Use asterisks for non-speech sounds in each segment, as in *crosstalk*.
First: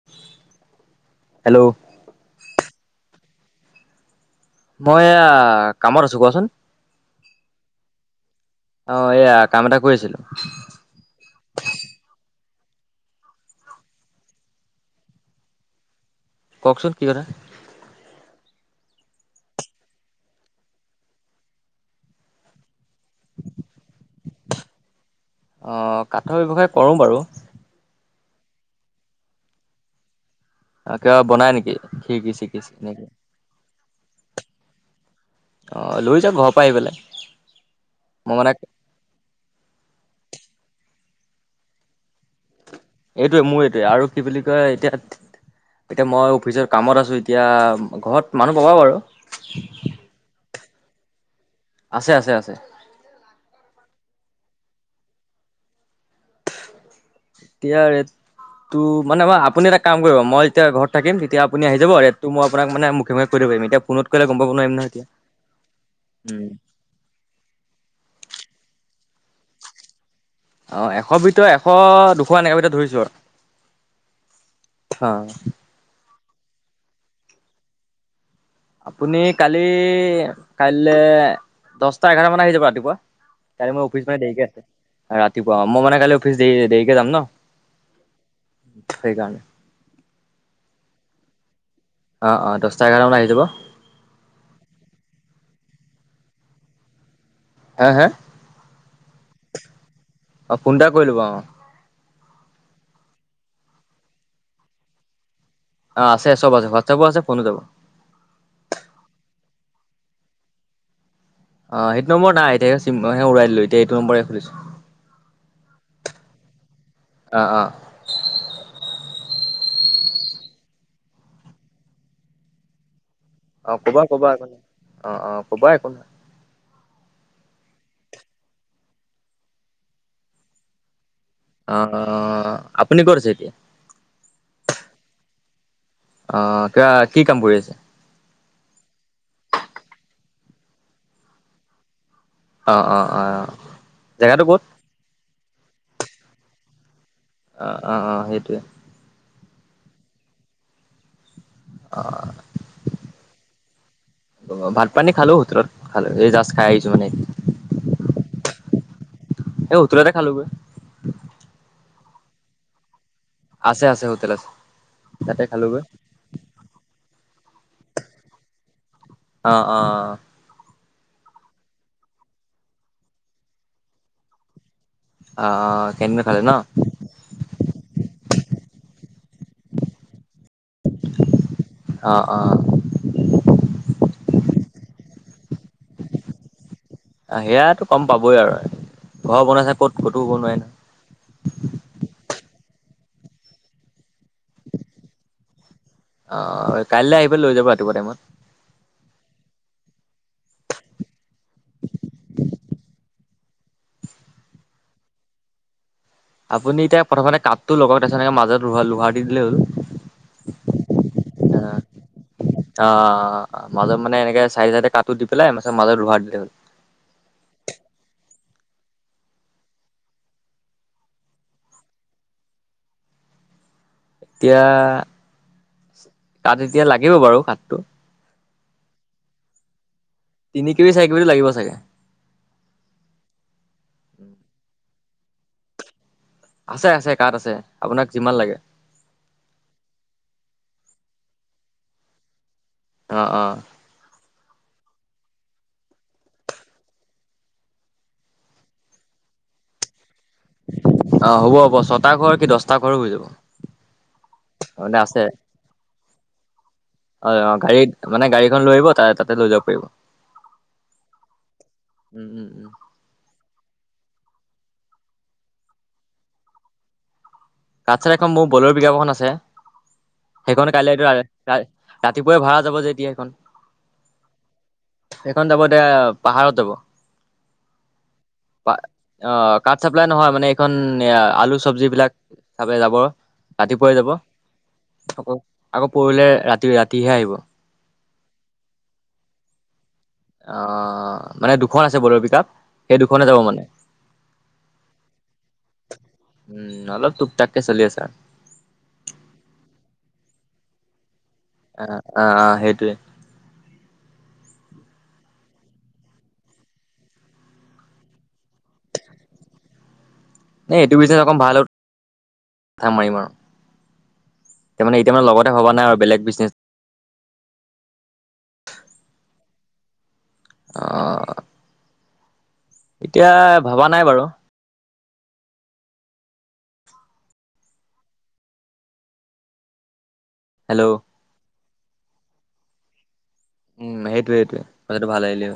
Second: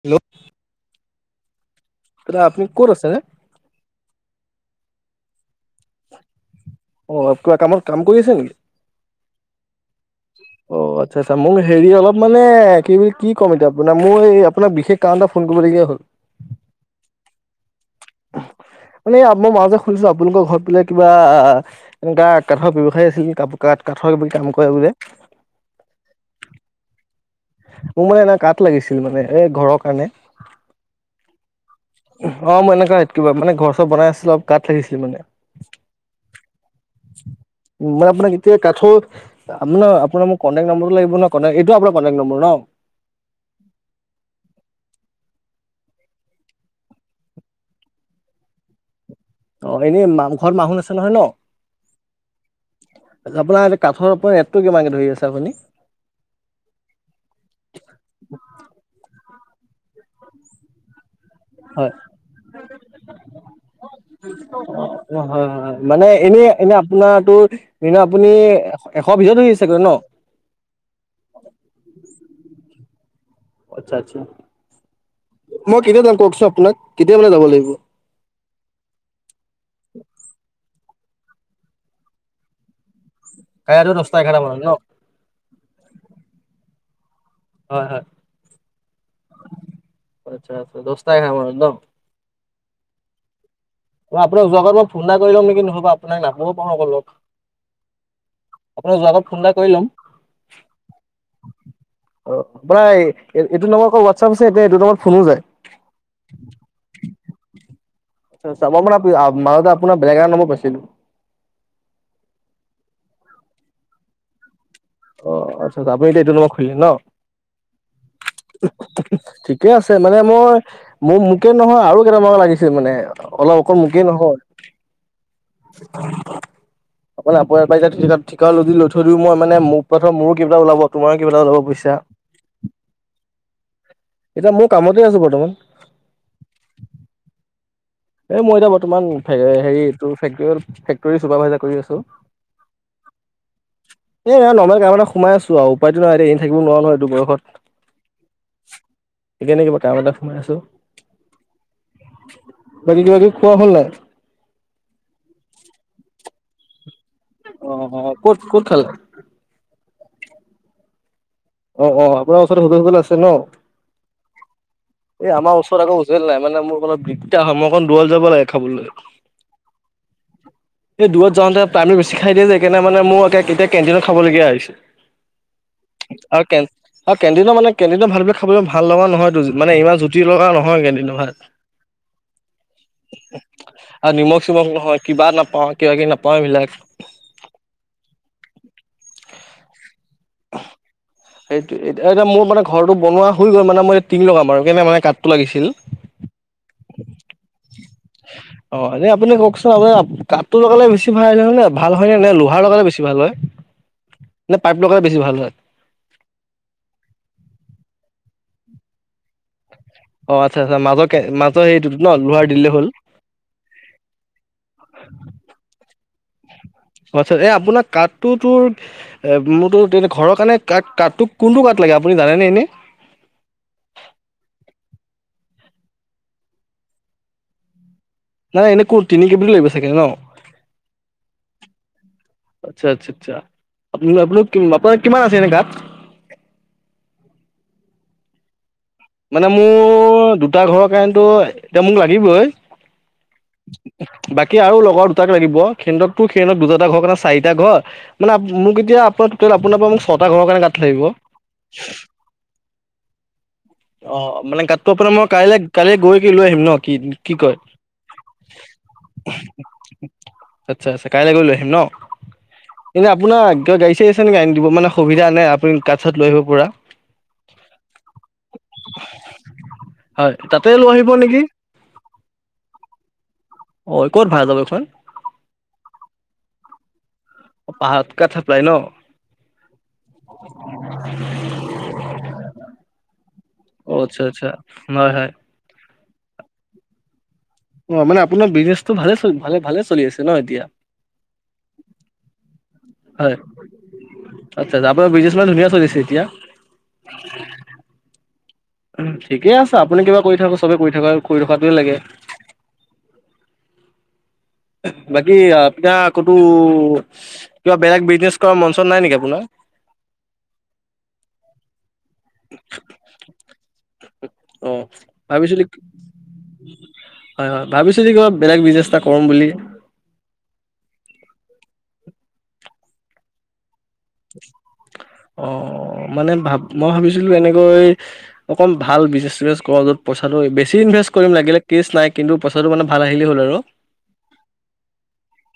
Hello hello দাদা আপুনি ক'ত আছে? মই এয়া কামত আছোঁ কোৱাচোন। অ কিবা কামত কাম কৰি আছে নেকি অ', এয়া কাম এটা কৰি আছিলোঁ। অ', আচ্ছা আচ্ছা হেৰি অলপ মানে কি বুলি কি ক'ম এতিয়া আপোনাৰ আপোনাৰ বিশেষ কাৰণ এটা ফোন কৰিবলগীয়া হ'ল। কওকচোন। মানে মই মাজতে শুনিছিলো আপোনালোকৰ ঘৰত বোলে কিবা এনেকুৱা কাঠৰ ব্যৱসায় আছিল কাঠ-কাঠ-কাঠৰ কিবা কিবি কাম কৰে বোলে। অ কাঠৰ ব্যৱসায় কৰো বাৰু মোক মানে এনে কাঠ লাগিছিল মানে এ ঘৰৰ কাৰণে কিবা বনাই নেকি খিৰিকি অ চিকি মই এনেকে এনেকুৱাৱে কিবা মানে ঘৰ চৰ বনাই আছিলো কাঠ লাগিছিল মানে অ লৈ যাব ঘৰৰ পৰা আহি পেলাই মানে আপোনাক এতিয়া কাঠৰ আপোনা-আপোনা মোক কণ্টেক্ট নম্বৰটো লাগিব ন এইটো আপোনাৰ কণ্টেক নম্বৰ ন? এইটোৱে মোৰ এইটোৱে আৰু কি বুলি কয় এতিয়া এতিয়া মই অফিচৰ কামত আছো এতিয়া ঘৰত মানুহ পাবা বাৰু অ এনেই ঘৰত মানুহ আছে নহয় ন? আছে আছে আছে। আপোনাৰ এতিয়া কাঠৰ ওপৰত ৰেতটো কিমানকে ধৰি আছে আপুনি? এতিয়া ৰেটতো মানে মই আপুনি এটা কাম কৰিব মই যেতিয়া ঘৰত থাকিম তেতিয়া আপ আপুনি আহি হয়। যাব ৰেটতো মই আপোনাক মানে মুখে মুখে কৈ দিব পাৰিম এতিয়া ফোনত কৰিলে গম পাব নোৱাৰিম নহয় এতিয়া অ', হয়, হয়, মানে এনেই উম এনে আপোনাৰতো এনে আপুনি এশ ভিতৰত ধৰিছে চাগৈ ন? অ এশৰ ভিতৰত এশ দুশ এনেকে ভিতৰত ধৰিছো আৰু আচ্ছা আচ্ছা। অ মই কেতিয়া যাম কওকচোন আপোনাক কেতিয়া মানে যাব লাগিব? আপুনি কালি কাইলে দহটা এঘাৰটামানত আহি যাব ৰাতিপুৱা কাইলে কাইলৈ মই ৰাতি অফিচ দহটা মানে এঘাৰটা দেৰিকে মানত আছে ন? ৰাতিপুৱা অ মই মানে কাইলে অফিচ দেৰি-দেৰিকে যাম ন? হয় হয়। সেইকাৰণে আচ্ছা আচ্ছা। দহটা এঘাৰটামানত ন? অ অ দহটা এঘাৰটামানত আহি যাব। মই আপোনাক যোৱা আগত মই ফোন এটা কৰি লম নিকি নহয়বা আপোনাক নাপাবও পাৰোঁ আকৌ ল'গ। হে হে আপোনাক যোৱা আগত ফোন এটা কৰি লম। অ ফোন এটা কৰি ল'ব অ অ আপোনাৰ এইটো নম্বৰত আকৌ হোৱাটছআপ আছে নে এইটো নম্বৰত ফোনো যায়? অ আছে চব আছে হোৱাটছাপো আছে ফোনো যাব। চাব মানে মাজতে আপোনাৰ বেলেগ এটা নম্বৰ পাইছিলো অ সেইটো নম্বৰ নাই এতিয়া চিম সেই ওৰাই দিলো এতিয়া এইটো নম্বৰে খুলিছো। অ আচ্ছা আচ্ছা আপুনি এতিয়া এইটো নম্বৰত খুলিলে ন? অ অ। *inaudible* ঠিকে আছে মানে মই মোৰ মোকে নহয় আৰু কেইটামানক লাগিছিল মানে অলপ অ অকল ক'বা মোকেই ক'বা নহয় একো নাই। অ অ ক'বা একো নাই অকল আপোনাৰ পৰাই ঠিকাও যদি লৈ থৈ দিও মই মানে মোৰ পৰা ধৰ মোৰো কিবা এটা ওলাব তোমাৰো কিবা এটা ওলাব অ পইছা। অ আপুনি ক'ত আছে এতিয়া এতিয়া মইও কামতে আছো বৰ্তমান অহ কোৱা কি কাম কৰি আছা? এ মই এতিয়া বৰ্তমান হেৰি তোৰ ফেক্টৰীয়াল ফেক্টৰী চুপাৰ ভাইজাৰ কৰি আছো। অ অ অ এ জেগাটো এনে ক'ত নৰ্মেল কাম এটাত সোমাই আছো আও উপাইটো নাই এতিয়া এনেটো থাকিব নোৱাৰো নহয় এইটো বয়সত। অ অ অ সেইটোৱে। সেই কাৰণে কিবা কাম এটাত সোমাই আছো। অহ। বাকী কিবাকিবি খোৱা হ'ল নাই? অ ভাত পানী খালো হোটেলত খালো এই জাষ্ট খাই আহিছো মানে। অ অ ক'ত ক'ত খালা? এ হোটেলতে খালোগৈ। অ', অ', আপোনাৰ ওচৰতে হোটেল *unintelligible* আছে ন? আছে, আছে, হোটেল আছে। এই তাতে আমাৰ খালোগৈ ওচৰত আকৌ হোটেল নাই, মানে মোৰ অলপ দিগদাৰ হয়, মই অকণ দুৰলে যাব লাগে খাবলৈ অ', অ'। এই দূৰত যাওঁতে *unintelligible* বেছি খাই দিয়ে যে সেকাৰণে মানে মোৰ *unintelligible* এতিয়া কেণ্টিনত খাবলগীয়া হৈছে। অ'। কেণ্টিনত খালে আৰু ন কেন আৰু কেণ্টিনৰ মানে কেণ্টিনৰ ভাতবিলাক খাবলে ভাল লগা নহয়টো মানে ইমান যু টি লগা নহয় কেণ্টিনৰ ভাত। অ অ আৰু নিমখ-চিমখ নহয়, কিবা নাপাওঁ, কিবা-কিবি নাপাওঁ এইবিলাক। অ', সেয়াতো কম পাবই আৰু ঘৰ *unintelligible* ক'ত, ক'তো *unintelligible* নহয়। সেইটোয়ে এতিয়া মোৰ মানে ঘৰটো বনোৱা হৈ গ'ল মানে মই এ টিং লগাম আৰু কেনে মানে কাটটো লাগিছিল। অ', কাইলৈ আহি পেল লৈ যাব ৰাতিপুৱা টাইমত। অ', এনেই আপুনি কওঁকচোন আপ কাঠটো লগালে বেছি ভাল হয় নে ভাল হয় নে, নে লোহাৰ লগালে বেছি ভাল হয়? নে পাইপ লগাই বেছি ভাল হয়? আপুনি এতিয়া প্ৰথমতে কাতটো লগাওঁক, তাৰছত এনেকে মাজত লোহা-লোহাৰ অ', আচ্ছা, আচ্ছা, মাজৰ কে মাজৰ *unintelligible* ন লোহাৰ দি দিলে হ'ল। অ', মাজত মানে এনেকে চাইডে চাইডে কাটটো দি পেলাই *unintelligible* মাজত লোহাৰ দি দিলে হ'ল। আচ্ছা, এ আপোনাৰ কাঠটো তোৰ এ মোৰতো তেনে ঘৰৰ কাৰণে কাট কাঠটো, কোনটো কাঠ লাগে আপুনি জানেনে এনেই? এতিয়া, কাঠ এতিয়া লাগিব বাৰু কাঠটো নাই এনে কো তিনি *unintelligible* লাগিব চাগে ন। তিনি কেবি, চাৰি কেবিটো লাগিব চাগে। আচ্ছা, আচ্ছা, আচ্ছা আপ আপোন আপোনাৰ কিমান আছে এনে কাঠ? আছে, আছে কাঠ আছে, আপোনাক যিমান লাগে। মানে মোৰ দুটা ঘৰৰ কাৰনেতো এতিয়া মোক লাগিবই। অ', অ'। বাকী আৰু লগৰ দুটাক লাগিব, খেন্দ্ৰতটো *unintelligible* দুটা দুটা ঘৰ কাৰণে চাৰিটা ঘৰ। মানে মোক এতিয়া আপোনাৰ টোটেল আপোনাৰ পৰা মোক ছটা ঘৰৰ কাৰনে অ', হ'ব, হ'ব। ছটা ঘৰ কি দছটা ঘৰো হৈ যাব। *inaudible* অ', মানে গাতটো আপোনাৰ মই কাইলে কাইলে গৈ কি লৈ আহিম ন কি, অ কি অ কয়? গাড়ীত মানে গাড়ীখন লৈ আহিব তা তাতে লৈ যাব পাৰিব। আচ্ছা, আচ্ছা, কাইলে গৈ লৈ আহিম ন? উম উম উম। এনে আপোনাৰ কিবা গাড়ী-চাড়ী আছে নেকি, আনি দিব মানে সুবিধা নে আপুনি কাঠ-চাঠ লৈ আহিব পৰা? কাঠ-চাঠ এখন মোৰ বলেৰ' পিকআপ এখন আছে হয় তাতে সেইখন লৈ কাইলেটো আহিব *unintelligible* নেকি ৰাতিপুৱাই ভাড়া যাব যে এতিয়া সেইখন। অ ক'ত ভাড়া যাব এইখন এইখন যাব এতিয়া, পাহাৰত যাব। পাহাৰত *unintelligible* অ', কাঠ চাপ্লাই নহয়, মানে এইখন আলু চব্জি বিলাক। *unintelligible* যাব অ ৰাতিপুৱাই যাব। আচ্ছা আচ্ছা হয় হয় আকৌ আকৌ পৰহিলে ৰাতি ৰাতিহে আহিব। অ', মানে আপোনাৰ বিজনেছটো ভালে চ ভালে, ভালে চলি আছে। ন এতিয়া অ', মানে দুখন আছে বলেৰো পিকাপ সেই দুখনে যাব মানে। আচ্ছ আপোনাৰ বিনেছ মানে ধুনীয়া চলিছে এতিয়া? উম অলপ তোক টাক কে চলি আছে আ। উ ঠিকে আছে আপুনি কিবা কৰি থাকক চবে কৰি থাকক আ আ সেইটোৱে। বাকী আপা *inaudible* কতো কিবা বেলেগ বিজনেছ কৰাৰ মঞ্চন নাই নেকি আপোনাৰ? নে এইটো বিচুইনেছ অকণ ভাল থা মাৰিম আৰু। অ তাৰ মানে এতিয়া মানে লগতে ভাবিছিলি ভবা নাই আৰু বেলেগ বিজনেছ হয় হয় ভাবিছো যে ক বেলেগ বিজনেজ এটা কৰম বুলি। অ এতিয়া ভবা নাই বাৰু। অহ। অ মানে ভাব মই ভাবিছিলো এনেকৈ অকমান ভাল বুইছনেচ চিনেজ কৰ যত পইচাটো বেছি হেল্ল' ইনভেষ্ট কৰিম লাগিলে কেছ নাই কিন্তুইচাটো মানে ভাল আহিলেই হ'ল আৰু। উম সেইটোৱে সেইটোৱে পইছাটো ভাল আহিলে।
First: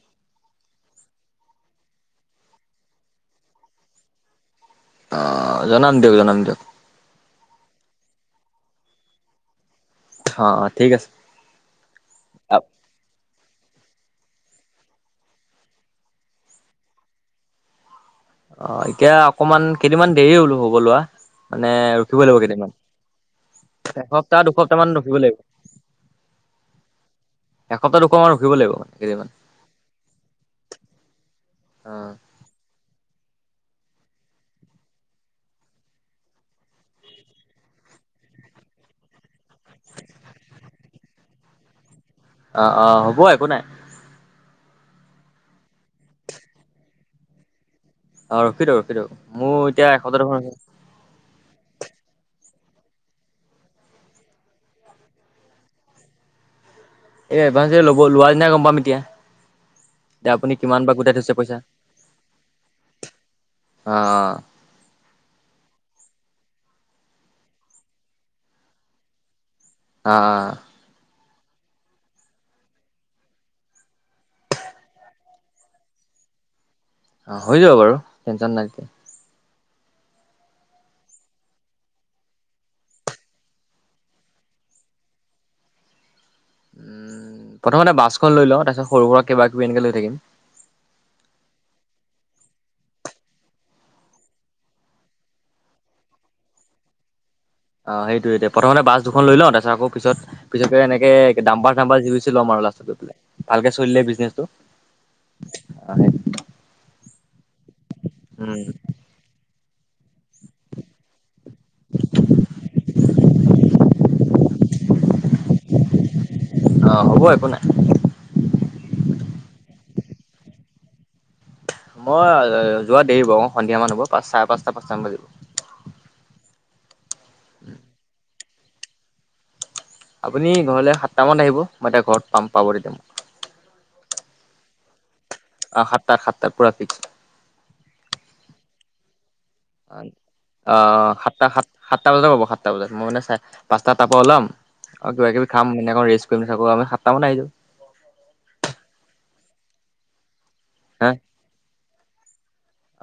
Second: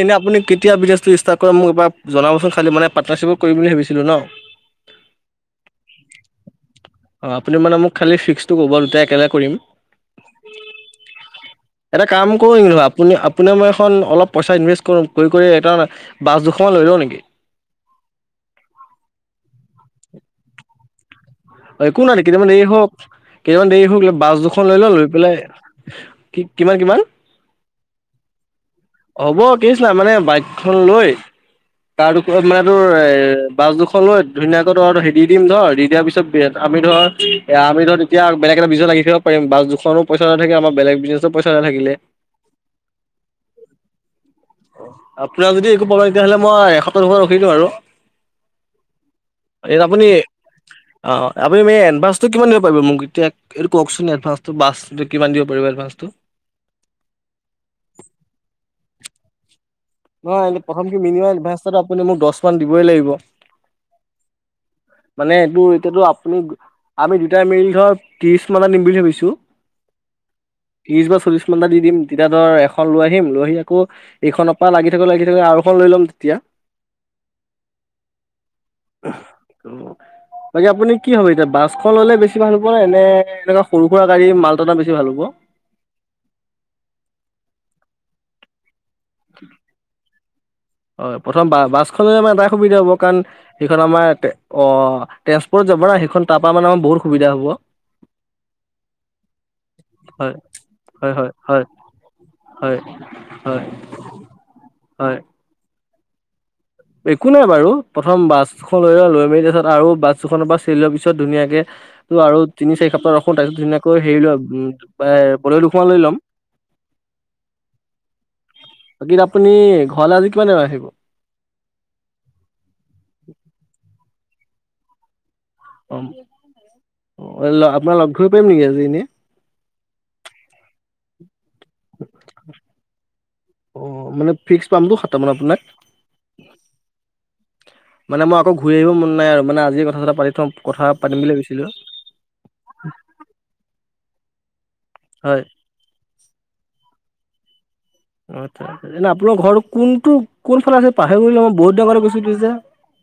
এনে আপুনি কেতিয়া বিজনেছটো ষ্টাৰ্ট কৰে মোক এবাৰ জনাবচোন, খালি মান পাটনাৰশ্বিপত কৰিম বুলি ভাবিছিলোঁ ন। *inaudible* অ জনাম দিয়ক জনাম দিয়ক। অঁ আপুনি মানে খালী ফিক্সটো ক'ব দুটাই একেলগ কৰিম। অ অ ঠিক আছে। এটা কাম কৰো যেনিবা আপুনি আপুনি মই এখন পইচা ইনভেষ্ট কৰো কৰি কৰি এটা বাচ দুশমান লৈ লওঁ নেকি? অ এতিয়া অকমান কেইদিনমান দেৰি হ'লো হব লোৱা। মানে অ একো ৰখিব নাই লাগিব কেইদামান দেৰি কেইদিনমান হওক কেইদামান দেৰি হওক বোলে বাছ এসপ্তাহ দুখন দুসপ্তাহ লৈ মান লওঁ, লৈ ৰখিব লাগিব পেলাই কি কিমান কিমান? এসপ্তাহ দুসপ্তাহ মান ৰখিব লাগিব মানে কেইদিনমান হ'ব কেছবাই মানে বাইকখন লৈ অ তাৰ মানে তোৰ এ বাছ দুোখন লৈ ধুনীয়াকৈ ত হেৰি দিম ধ দি দিয়াৰ পিছত আমি ধৰ এয়া আমি ধৰ তেতিয়া বেলেগ বিইছনেছত লাগি থাকিব পাৰি, বাছ দুখনো পইচা নাথাকে আমাৰ বেলেগ বিজ টো পইচা নাথাকিলে। অ অ হ'ব একো নাই। অহ আপোনাৰ যদি একো পাব তেতিয়াহ'লে মই এসপ্তৰ দুশৰত ৰখি দিওঁ আৰু। অ ৰখি থ ৰখি থ, মোৰ এতিয়া *inaudible* অঁ অঁ আপুনি মানে এডভাঞ্চটো কিমান দিব পাৰিব মোক এতিয়া। এইটো কওকচোন এডভান্টো বাচ কিমান দিব পাৰিব। এই এডভাঞ্চটো লব লোৱাৰ দিনাই পাম এতিয়া। এতিয়া আপুনি নহয় কিমান প্ৰথম বা গোটাই মিনিমাম থৈছে পইচা এডভাস আপুনি মোক দহ মান দিবই লাগিব। অ মানে এইটো এতিয়াতো আপুনি আমি দুটাই মিল ধৰ ত্ৰিশ মানত দিম বুলি ভাবিছো। হা হা। ত্ৰিশ বা চল্লিশ মন্টা দি দিম তেতিয়া ধৰ এখন লৈ আহিম, আহি আকৌ এইখন বা লাগি থাকোঁ লাগি থাকোঁ আৰু এখন লৈ ল'ম তেতিয়া। হৈ যাব বাৰু তেনচন নাই তেতিয়া। টো বাকী আপুনি কি হ'ব এতিয়া বাছখন ল'লে বেছি ভাল হ'ব এনে সৰু সুৰা গাড়ী মালতা বেছি ভাল হ'ব। উম প্ৰথমতে বাছখন লৈ লওঁ তাৰপিছত সৰু সুৰা কিবা কিবি এনেকে লৈ থাকিম। হয় প্ৰথম বা বাছখনলৈ আমাৰ এটাই সুবিধা হ'ব কাৰণ সেইখন আমাৰ অ ট্ৰেন্সপৰ্টত যাব না সেইখন তাপা মানে আমাৰ বহুত সুবিধা হব। অ সেইটোৱে প্ৰথমতে বাছ দুখন লৈ লওঁ তাৰপিছত আকৌ হয় তাৰপিছত। পিছতকে হয় হয় এনেকে হয় ডাম্পাৰ চাম্পাৰ জি চিপি লম আও হয় লাষ্টত গৈ পেলাই হয় ভালকে চলিলে বিজনেচটো হয় হয় একো নাই বাৰু প্ৰথম বাছখন লৈ লও লৈ মেলি তাৰপিছত আৰু বাছ দুখনৰ পৰা চলি লোৱাৰ পিছত ধুনীয়াকে। ত' আৰু তিনি চাৰি সপ্তাহ ৰখো তাৰপিছত ধুনীয়াকৈ হেৰি লম এ বলেৰো দুখন লৈ ল'ম। অ হ'ব একো নাই। বাকী আপুনি ঘৰলে আজি কিমান টাইমত আহিব। মই যোৱা দেৰি হব মোৰ সন্ধিয়া মান হ'ব। পাঁ চাৰে পাঁচটা পাঁচটান বাজিব। অ অ আপোনাক লগ ধৰিব পাৰিম নেকি আজি এনেই আপুনি ঘৰলে সাতটামানত আহিব মই তেতিয়া ঘৰত পাম পাব তেতিয়া মোক অহ মানে ফিক্স পামতো সাতটামানত আপোনাক অহ সাতটা সাতটাত পুৰা ফিক্স মানে মই আকৌ ঘূৰি আহিব মন নাই আৰু মানে আজিয়ে কথা চথা পাতি থওঁ কথা আহ পাতিম বুলি সাতটা সাত ভাবিছিলোঁ সাতটা বজাত পাব সাতটা বজাত মই মানে চাই পাঁচটাৰ তাৰ পৰা ওলাম আৰু কিবা হয় কিবি খাম মানে ৰেষ্ট কৰি থাকো আপুনি সাতটামানত আহি যাব আচ্ছা আচ্ছা এনে আপোনাৰ ঘৰ কোনটো কোন ফালে আছিল পাহৰি গলো মই বহুত দিনৰ আগতে গৈছিলো যে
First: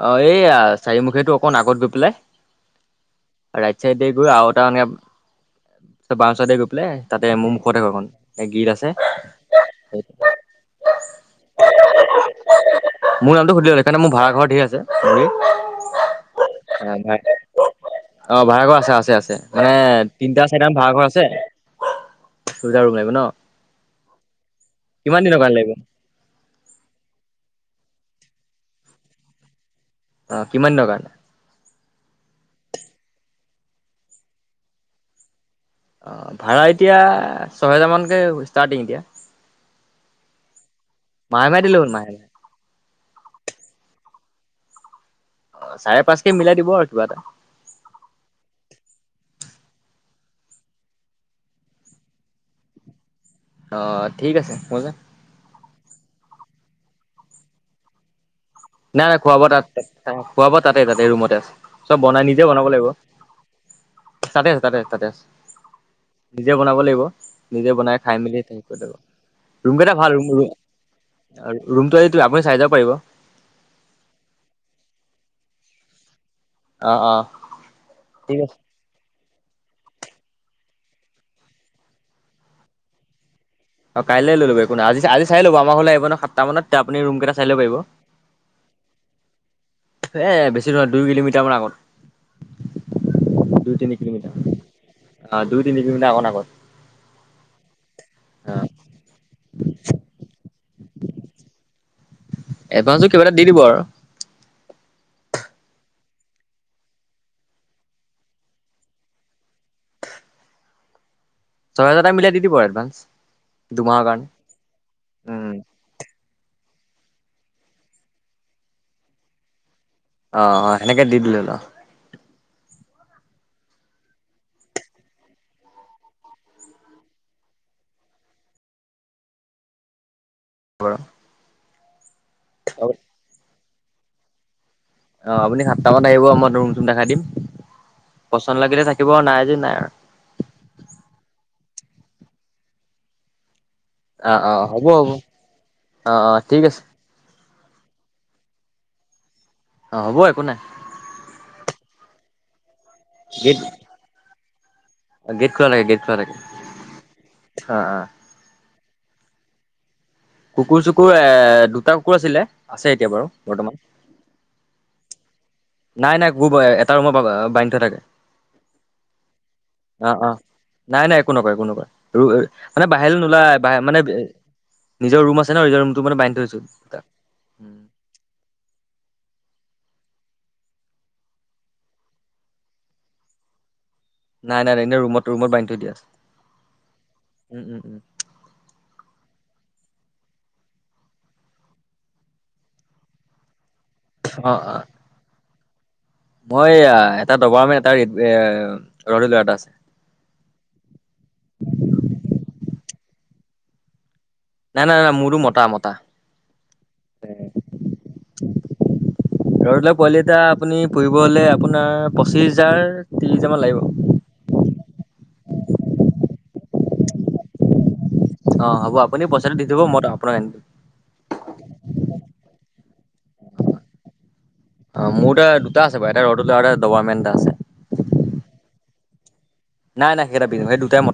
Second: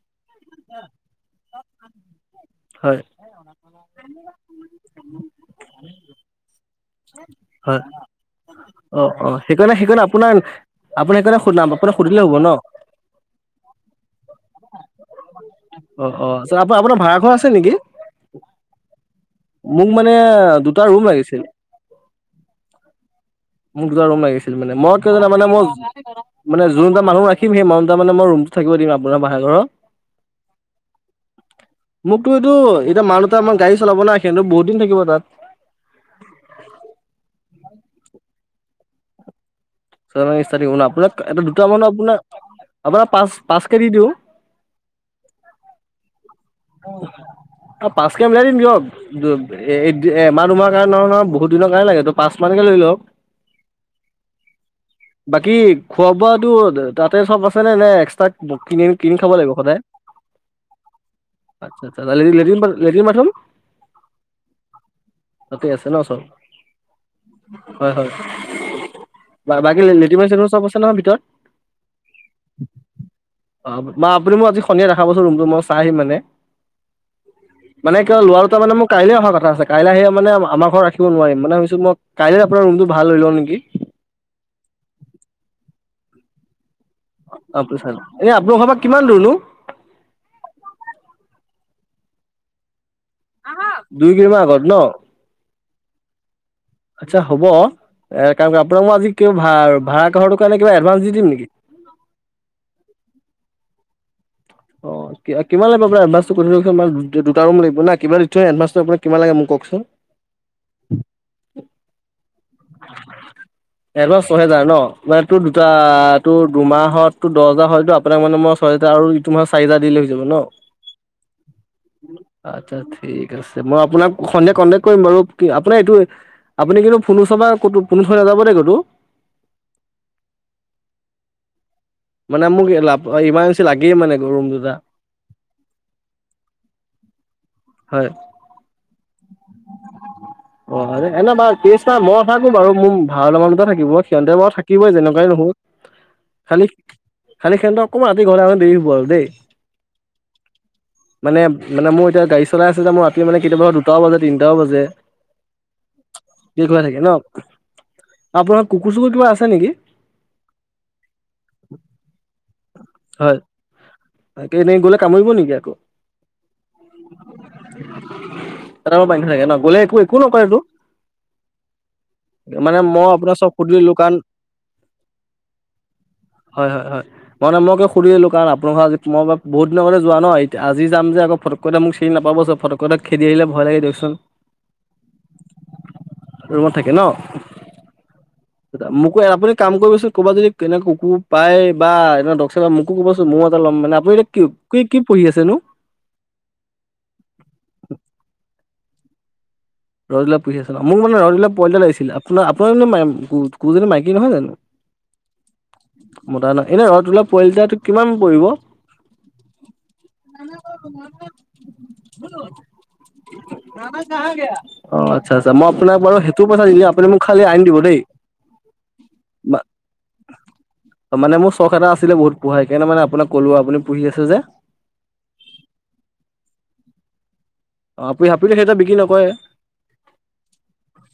অহ এইয়া চাৰিমুখিয়াটোৰ অকণ আগত গৈ পেলাই হয় ৰাইট চাইডে গৈ আৰু এটা এনেকে বাওঁ চাইডে গৈ পলাই তাতে মু মুখতে হয় ঘৰখন এ গীল আছে অ অ সেইকাৰণে সেইকাৰণে আপোনাৰ আপোনাৰ সেইকাৰণে সুধাম আপোনাক সুধিলে হ'ব ন মোৰ নামটো সুধি ল'লে সেইকাৰণে মোৰ ভাড়া ঘৰ ধেৰ আছে মোৰে অ অ আচ্ছা আপোনাৰ ভাড়া ঘৰ আছে নেকি অহ ভাড়াঘৰ আছে আছে আছে মানে তিনটা চাৰিটা মান দুটা ৰুম ভাড়াঘৰ আছে লাগিছিল দুটা ৰুম লাগিব ন মোক দুটা ৰুম লাগিছিল মানে মই কিয় কিমান জানা দিনৰ মানে কাৰণে মোৰ লাগিব মানে যোন দুটা মানুহ ৰাখিম সেই মানুহ দুটা মানে মই ৰুমতো থাকিব দিম আপোনাৰ ভাড়া ঘৰত অ কিমান দিনৰ কাৰণে মোকতো এইটো এতিয়া মানুহ দুটা আমাৰ গাড়ী চালাব না সিহঁতে বহুত দিন থাকিব তাত অ ভাড়া এতিয়া ছহেজাৰমানকে ষ্টাৰ্টিং এতিয়া ছয় হেজাৰ পৰা ষ্টাটিং হব ন আপোনাক এটা মাহে মাহে দিলে হ'ল মাহে দুটামানুহ পাঁচ পাঁচ কে দি দিওঁ অ চাৰে পাঁচ কে মিলাই দিব আৰু কিবা এটা অ পাঁচকে মিলাই দিম দিয়ক এইটো এ এমাহ দুমাহৰ কাৰণে নহয় ন বহুত দিনৰ কাৰণে লাগেতো পাঁচ মানকে লৈ লওক অ ঠিক আছে গম পাইছে বাকী খোৱা বোৱাটো তাতে চব আছে নে নে এক্সট্ৰা কিনি নাই কিনি নাই খাব খোৱা বোৱা লাগিব তাত সদায় খোৱা বোৱা তাতে তাতে ৰুমতে আছে আচ্ছা চব আচ্ছা বনাই লে নিজে লেটিন বনাব লাগিব লেটিন বাথৰুম তাতে আছে তাতে আছে তাতে আছে তাতে আছে ন চব নিজে বনাব লাগিব নিজে হয় বনাই হয় খাই মেলি থাকিব পৰা যাব ৰুম বাকী কেইটা ভাল লেট্ৰিন ৰুম ৰু বাথৰুম চব আছে নহয় ভিতৰত? ৰুমটো এইটো আপুনি চাই যাব পাৰিব অ বা আপুনি মোক আজি সন্ধিয়া দেখাবচোন ৰুমটো মই চাই আহিম মানে অ অ মানে কিবা ঠিক লৰা আছে দুটাৰ মানে মোক কাইলে অহা কথা আছে কাইলে আহে মানে আমাৰ ঘৰত ৰাখিব নোৱাৰিম মানে ভাবিছো মই কাইলে আপোনাৰ ৰুমটো ভাড়া লৈ লওঁ নেকি অহ কাইলে লৈ ল'বি একো নাই আজি আজি চাই লবা' আমাৰ ঘৰলে আহিব নহয় সাতটা মানত তেতিয়া আপুনি ৰুম কেইটা চাই লব পাৰিব এনেই আপোনাৰ ঘৰ পৰা কিমান দূৰ নো এই বেছি নহয় দুই কিলোমিটাৰ মান আগত। দুই তিনি কিলোমিটাৰ, অ' দুই তিনি কিলোমিটাৰ আগত আগত। আচ্ছা হ'ব এ, কাম অ আপোনাক মই আজি ভা-ভাড়া ঘৰৰ কাৰণে কিবা এডভাঞ্চ দি দিম নেকি? এডভাঞ্চটো কিবা এটা দি দিব আৰু। অ'। কিমান লাগবো আপোনাক এডভাঞ্চটো কৰি দুটা ৰুম লাগিব না, কিবা দি থৈ এডভাঞ্চটো আপোনাক কিমান লাগে মোক কওকচোন। ছহেজাৰ এটা মিলাই দি দিব আৰু। এডভান্স দুমাহৰ কাৰণে এডভানঞ্চ ছহেজাৰ ন' মানে তোৰ উম দুটা টো দুমাহত তোৰ দহ হাজাৰ হয়তো আপোনাক মানে মই ছয় হাজাৰ আৰু ইটো মহৰ চাৰি হাজাৰ দিলে যাব ন অ', অ' সেনেকে দি দিলে হ'ল অ'। *inaudible* ঠিক আছে, মই আপোনাক সন্ধিয়া কন্টেক্ট কৰিম বাৰু কি আপোনাৰ এইটো আপুনি কিন্তু ফোন *unintelligible* নাযাব দে ক'তো। বাৰু। মানে মোক লাভ ইমাৰজেঞ্চি লাগেই মানে ৰুম দুটা। অ' আপুনি সাতটামানত আহিব মই ৰুম চুম দেখাই দিম, হয় পচন্দ লাগিলে থাকিব আৰু নাই যদি নাই আৰু। অ' এনে বাৰু কেছ নাই, মই নাথাকোঁ বাৰু, মোৰ ভাড়া লোৱা মানুহ দুটা থাকিব। অ সিহন্তে অ বাৰু হ'ব থাকিবই হ'ব যেনেকুৱাই নহওক অ অ ঠিক খালি আছে খালি সিহন্তৰ অকমান ৰাতি ঘৰলে আহোতে দেৰি হ'ব আৰু দেই। অ' হ'ব একো নাই। মানে মানে মোৰ এতিয়া গাড়ী চলাই আছোঁ যে মোৰ ৰাতি মানে গেট কেতিয়াবা হয় দুটাও বাজে তিনিটাও বাজে। গেট খোলা থাকে গেট খোলা থাকে *unintelligible* থাকে ন' অ অ আপোনাৰ কুকুৰ চুকুৰ কিবা আছে নেকি? কুকুৰ চুকুৰ এ, দুটা কুকুৰ আছিলে, আছে এতিয়া বাৰু বৰ্তমান। তাকে এনেই গ'লে কামুৰিব নেকি আকৌ? নাই নাই। *unintelligible* এটা *unintelligible* গ'লে একো অ একো অ নকৰেতো? নাই নাই একো নকৰে একো নকৰে, মানে মই বাহিৰলে আপোনাৰ চব নোলায় সুধি বাহিৰলে দিলো মানে কাৰণ নিজৰ ৰুম আছে ন' নিজৰ ৰুমটোত মানে বান্ধি থৈছোঁ তাক। মই ন' মই সুধিলোঁ কাৰণ আপোনালোকৰ আ, মই বহুত দিনৰ আগতে যোৱা ন' আজি যাম যে মোক ফটককে চিনি চিনি নাপাব চাব, ফটককে তাক খেদি আহিলে ভয় লাগে দিয়কচোন। নাই নাই নাই এনে ৰুমত ৰুমত বান্ধি থৈ দিয়া আছে। ৰুমত থাকে ন। উম, উম, উম। মোকো আপুনি কাম কৰিবচোন ক'ৰবাত যদি কেনে কুকুৰ পায় বা এনে *unintelligible* মোক কবচোন ময়ো এটা ল'ম, মানে আপুনি এতিয়া অ অ কি কি পুহি আছেনো? মই আ, এটা দবাৰমেন এটা, এটা ৰেদ এ, ৰহুইলাৰ এটা আছে। ৰদহুইলাৰ পুহি আছে ন' মোক মানে ৰদহুইলাৰৰ পোৱালি এটা লাগিছিল, আপোনাৰ, আপোনাৰ কুকুৰজনী মাইকী নহয় জানো? নাই নাই নাই মোৰতো মতা মতা মতা ন' এনে ৰদহুইলাৰ পোৱালি এটা কিমান পৰিব? ৰদহুইলাৰ পোৱালি এটা আপুনি পুহিব হ'লে আপোনাৰ পঁচিছ হাজাৰ ত্ৰিশ হাজাৰ মান লাগিব। অ' আচ্ছা আচ্ছা মই আপোনাক বাৰু সেইটো পইচা দি দিম আপুনি মোক খালি আনি দিব দেই। অ' হ'ব আপুনি পইচাটো দি দিব মই আপোনাক আনি দিম। মানে মোৰ চখ এটা আছিলে বহুত পোহা সেইকাৰণে মানে আপোনাক ক'লো আপুনি পুহি আছে যে। অ' মোৰ এতিয়া দুটা আছে বাৰু এটা ৰদহুইলাৰ, এটা দবাৰমেন এটা আছে। অ' আপুনি সেইটো বিক্ৰী নকৰে। নাই নাই সেইকেইটা বিক্ৰী ন' সেই দুটাই মত